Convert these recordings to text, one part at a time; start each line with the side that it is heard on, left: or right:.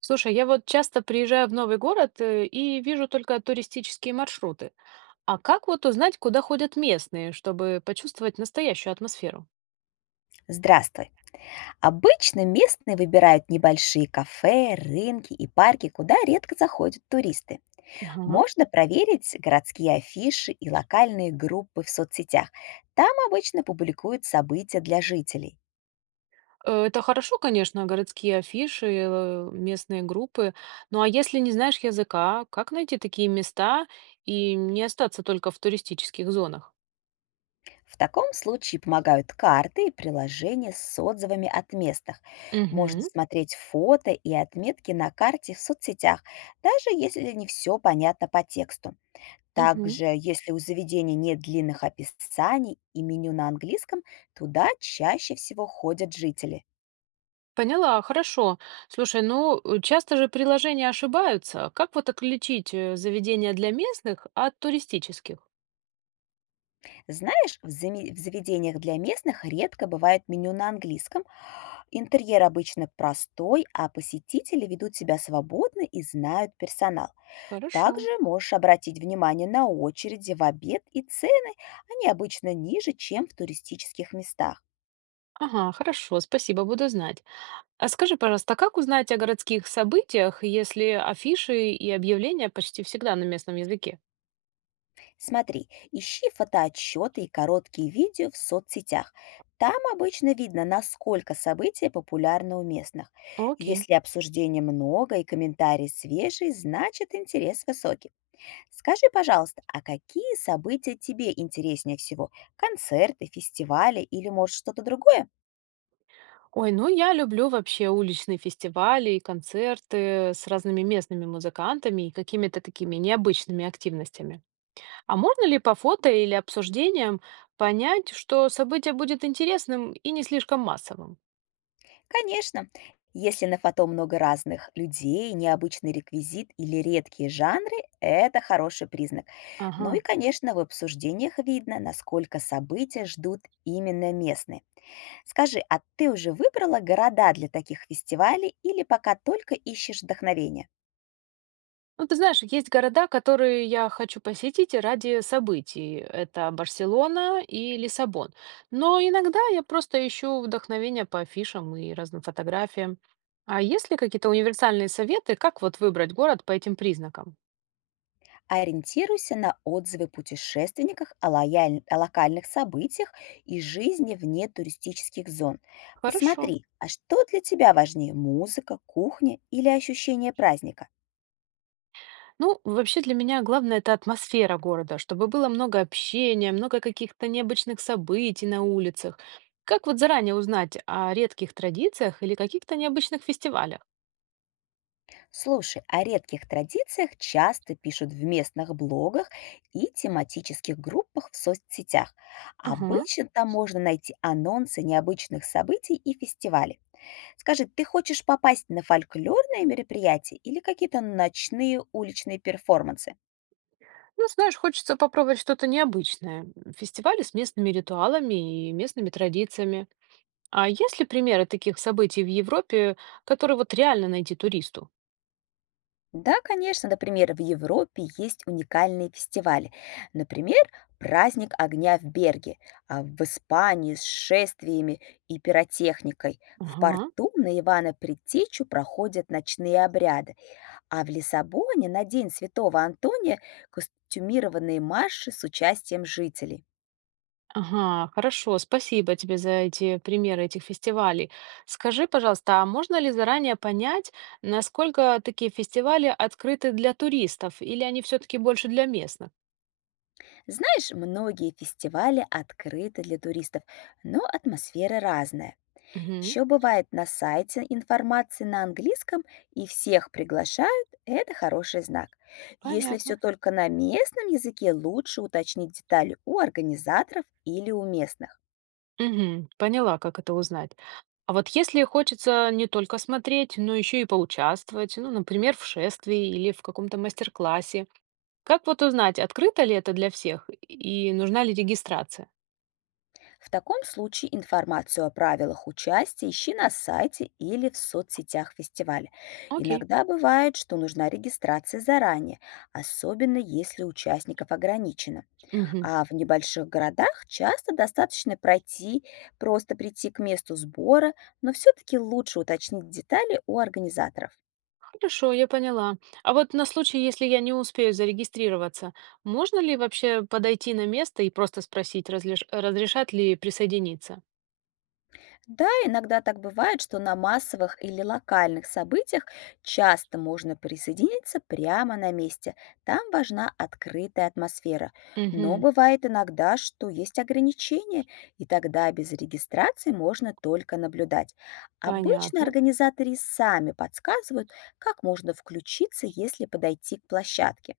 right: Слушай, я вот часто приезжаю в новый город, и вижу только туристические маршруты. А как вот узнать, куда ходят местные, чтобы почувствовать настоящую атмосферу?
left: Здравствуй. Обычно местные выбирают небольшие кафе, рынки и парки, куда редко заходят туристы.
right: Ага.
left: Можно проверить городские афиши и локальные группы в соцсетях. Там обычно публикуют события для жителей.
right: Это хорошо, конечно, городские афиши, местные группы. Ну а если не знаешь языка, как найти такие места и не остаться только в туристических зонах?
left: В таком случае помогают карты и приложения с отзывами от местных. Можно
right: Угу,
left: смотреть фото и отметки на карте в соцсетях, даже если не все понятно по тексту.
right: угу.
left: Также, если у заведения нет длинных описаний и меню на английском, туда чаще всего ходят жители.
right: Поняла, хорошо. Слушай, ну, часто же приложения ошибаются. Как вот отличить заведения для местных от туристических?
left: Знаешь, в заведениях для местных редко бывает меню на английском. Интерьер обычно простой, а посетители ведут себя свободно и знают персонал.
right: Хорошо.
left: Также можешь обратить внимание на очереди в обед и цены. Они обычно ниже, чем в туристических местах.
right: Ага, хорошо, спасибо, буду знать. А скажи, пожалуйста, а как узнать о городских событиях, если афиши и объявления почти всегда на местном языке?
left: Смотри, ищи фотоотчеты и короткие видео в соцсетях. Там обычно видно, насколько события популярны у местных.
right: Окей.
left: Если обсуждений много и комментарии свежие, значит интерес высокий. Скажи, пожалуйста, а какие события тебе интереснее всего? Концерты, фестивали или, может, что-то другое?
right: Ой, ну я люблю вообще уличные фестивали и концерты с разными местными музыкантами и какими-то такими необычными активностями. А можно ли по фото или обсуждениям понять, что событие будет интересным и не слишком массовым?
left: Конечно, если на фото много разных людей, необычный реквизит или редкие жанры — это хороший признак. Ну
right: Ага.
left: и, конечно, в обсуждениях видно, насколько события ждут именно местные. Скажи, а ты уже выбрала города для таких фестивалей или пока только ищешь вдохновение?
right: Ну, ты знаешь, есть города, которые я хочу посетить и ради событий. Это Барселона и Лиссабон. Но иногда я просто ищу вдохновение по афишам и разным фотографиям. А есть ли какие-то универсальные советы, как вот выбрать город по этим признакам?
left: Ориентируйся на отзывы путешественников о локальных событиях и жизни вне туристических зон.
right: Хорошо.
left: Посмотри, а что для тебя важнее — музыка, кухня или ощущение праздника?
right: Ну, вообще для меня главное это атмосфера города, чтобы было много общения, много каких-то необычных событий на улицах. Как вот заранее узнать о редких традициях или каких-то необычных фестивалях?
left: Слушай, о редких традициях часто пишут в местных блогах и тематических группах в соцсетях.
right: Ага.
left: Обычно там можно найти анонсы необычных событий и фестивалей. Скажи, ты хочешь попасть на фольклорные мероприятия или какие-то ночные уличные перформансы?
right: Ну, знаешь, хочется попробовать что-то необычное. Фестивали с местными ритуалами и местными традициями. А есть ли примеры таких событий в Европе, которые вот реально найти туристу?
left: Да, конечно, например, в Европе есть уникальные фестивали. Например, праздник огня в Берге, а в Испании с шествиями и пиротехникой. В
right: Ага,
left: порту на Ивана Предтечу проходят ночные обряды, а в Лиссабоне на День Святого Антония костюмированные марши с участием жителей.
right: ага, хорошо, спасибо тебе за эти примеры этих фестивалей. Скажи, пожалуйста, а можно ли заранее понять, насколько такие фестивали открыты для туристов, или они все-таки больше для местных?
left: Знаешь, многие фестивали открыты для туристов, но атмосфера разная.
right: Угу,
left: Еще бывает на сайте информации на английском и всех приглашают, это хороший знак. Если
right: понятно.
left: все только на местном языке, лучше уточнить детали у организаторов или у местных.
right: Мгм. Поняла, как это узнать. А вот если хочется не только смотреть, но еще и поучаствовать, ну, например, в шествии или в каком-то мастер-классе, как вот узнать, открыто ли это для всех и нужна ли регистрация?
left: В таком случае информацию о правилах участия ищи на сайте или в соцсетях фестиваля.
right: Окей.
left: Иногда бывает, что нужна регистрация заранее, особенно если участников ограничено.
right: Мгм.
left: А в небольших городах часто достаточно пройти, просто прийти к месту сбора, но все-таки лучше уточнить детали у организаторов.
right: Хорошо, я поняла. А вот на случай, если я не успею зарегистрироваться, можно ли вообще подойти на место и просто спросить, разрешат ли присоединиться?
left: Да, иногда так бывает, что на массовых или локальных событиях часто можно присоединиться прямо на месте. Там важна открытая атмосфера. Но
right: Мгм.
left: бывает иногда, что есть ограничения, и тогда без регистрации можно только наблюдать. Обычно
right: Понятно.
left: организаторы сами подсказывают, как можно включиться, если подойти к площадке.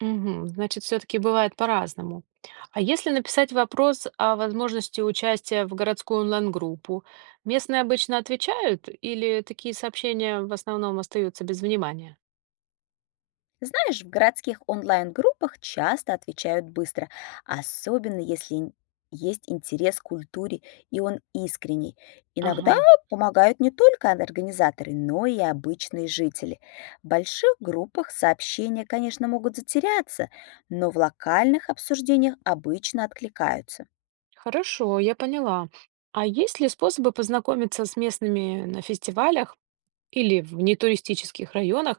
right: Мгм. Значит, все-таки бывает по-разному. А если написать вопрос о возможности участия в городскую онлайн-группу, местные обычно отвечают или такие сообщения в основном остаются без внимания?
left: Знаешь, в городских онлайн-группах часто отвечают быстро, особенно если ин- есть интерес к культуре, и он искренний.
right: Ага,
left: Иногда помогают не только организаторы, но и обычные жители. В больших группах сообщения, конечно, могут затеряться, но в локальных обсуждениях обычно откликаются.
right: хорошо, я поняла. А есть ли способы познакомиться с местными на фестивалях или в нетуристических районах,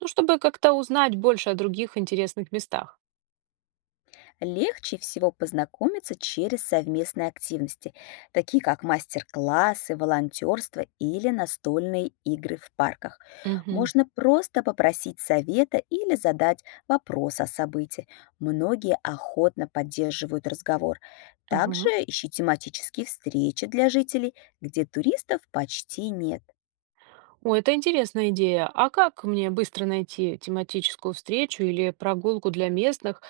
right: ну, чтобы как-то узнать больше о других интересных местах?
left: Легче всего познакомиться через совместные активности, такие как мастер-классы, волонтерство или настольные игры в парках. Можно просто попросить совета или задать вопрос о событии. Многие охотно поддерживают разговор. Также
right: Угу.
left: ищи тематические встречи для жителей, где туристов почти нет.
right: О, это интересная идея. А как мне быстро найти тематическую встречу или прогулку для местных?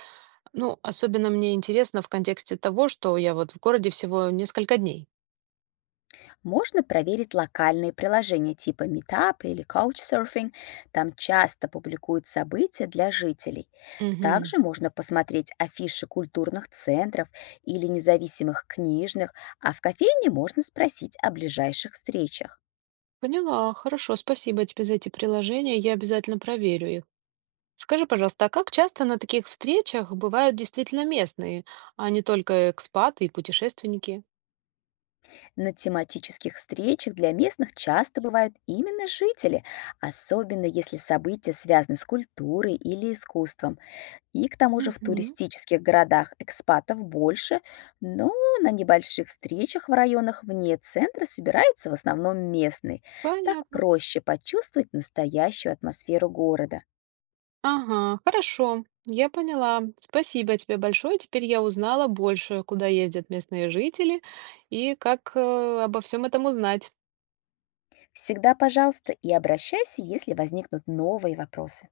right: Ну, особенно мне интересно в контексте того, что я вот в городе всего несколько дней.
left: Можно проверить локальные приложения типа Meetup или Couchsurfing. Там часто публикуют события для жителей.
right: Мгм.
left: Также можно посмотреть афиши культурных центров или независимых книжных, а в кофейне можно спросить о ближайших встречах.
right: Поняла. Хорошо, спасибо тебе за эти приложения. Я обязательно проверю их. Скажи, пожалуйста, а как часто на таких встречах бывают действительно местные, а не только экспаты и путешественники?
left: На тематических встречах для местных часто бывают именно жители, особенно если события связаны с культурой или искусством. И к тому же в
right: Мгм.
left: туристических городах экспатов больше, но на небольших встречах в районах вне центра собираются в основном местные. Так
right: Понятно.
left: проще почувствовать настоящую атмосферу города.
right: Ага, хорошо, я поняла. Спасибо тебе большое. Теперь я узнала больше, куда ездят местные жители и как обо всем этом узнать.
left: Всегда, пожалуйста, и обращайся, если возникнут новые вопросы.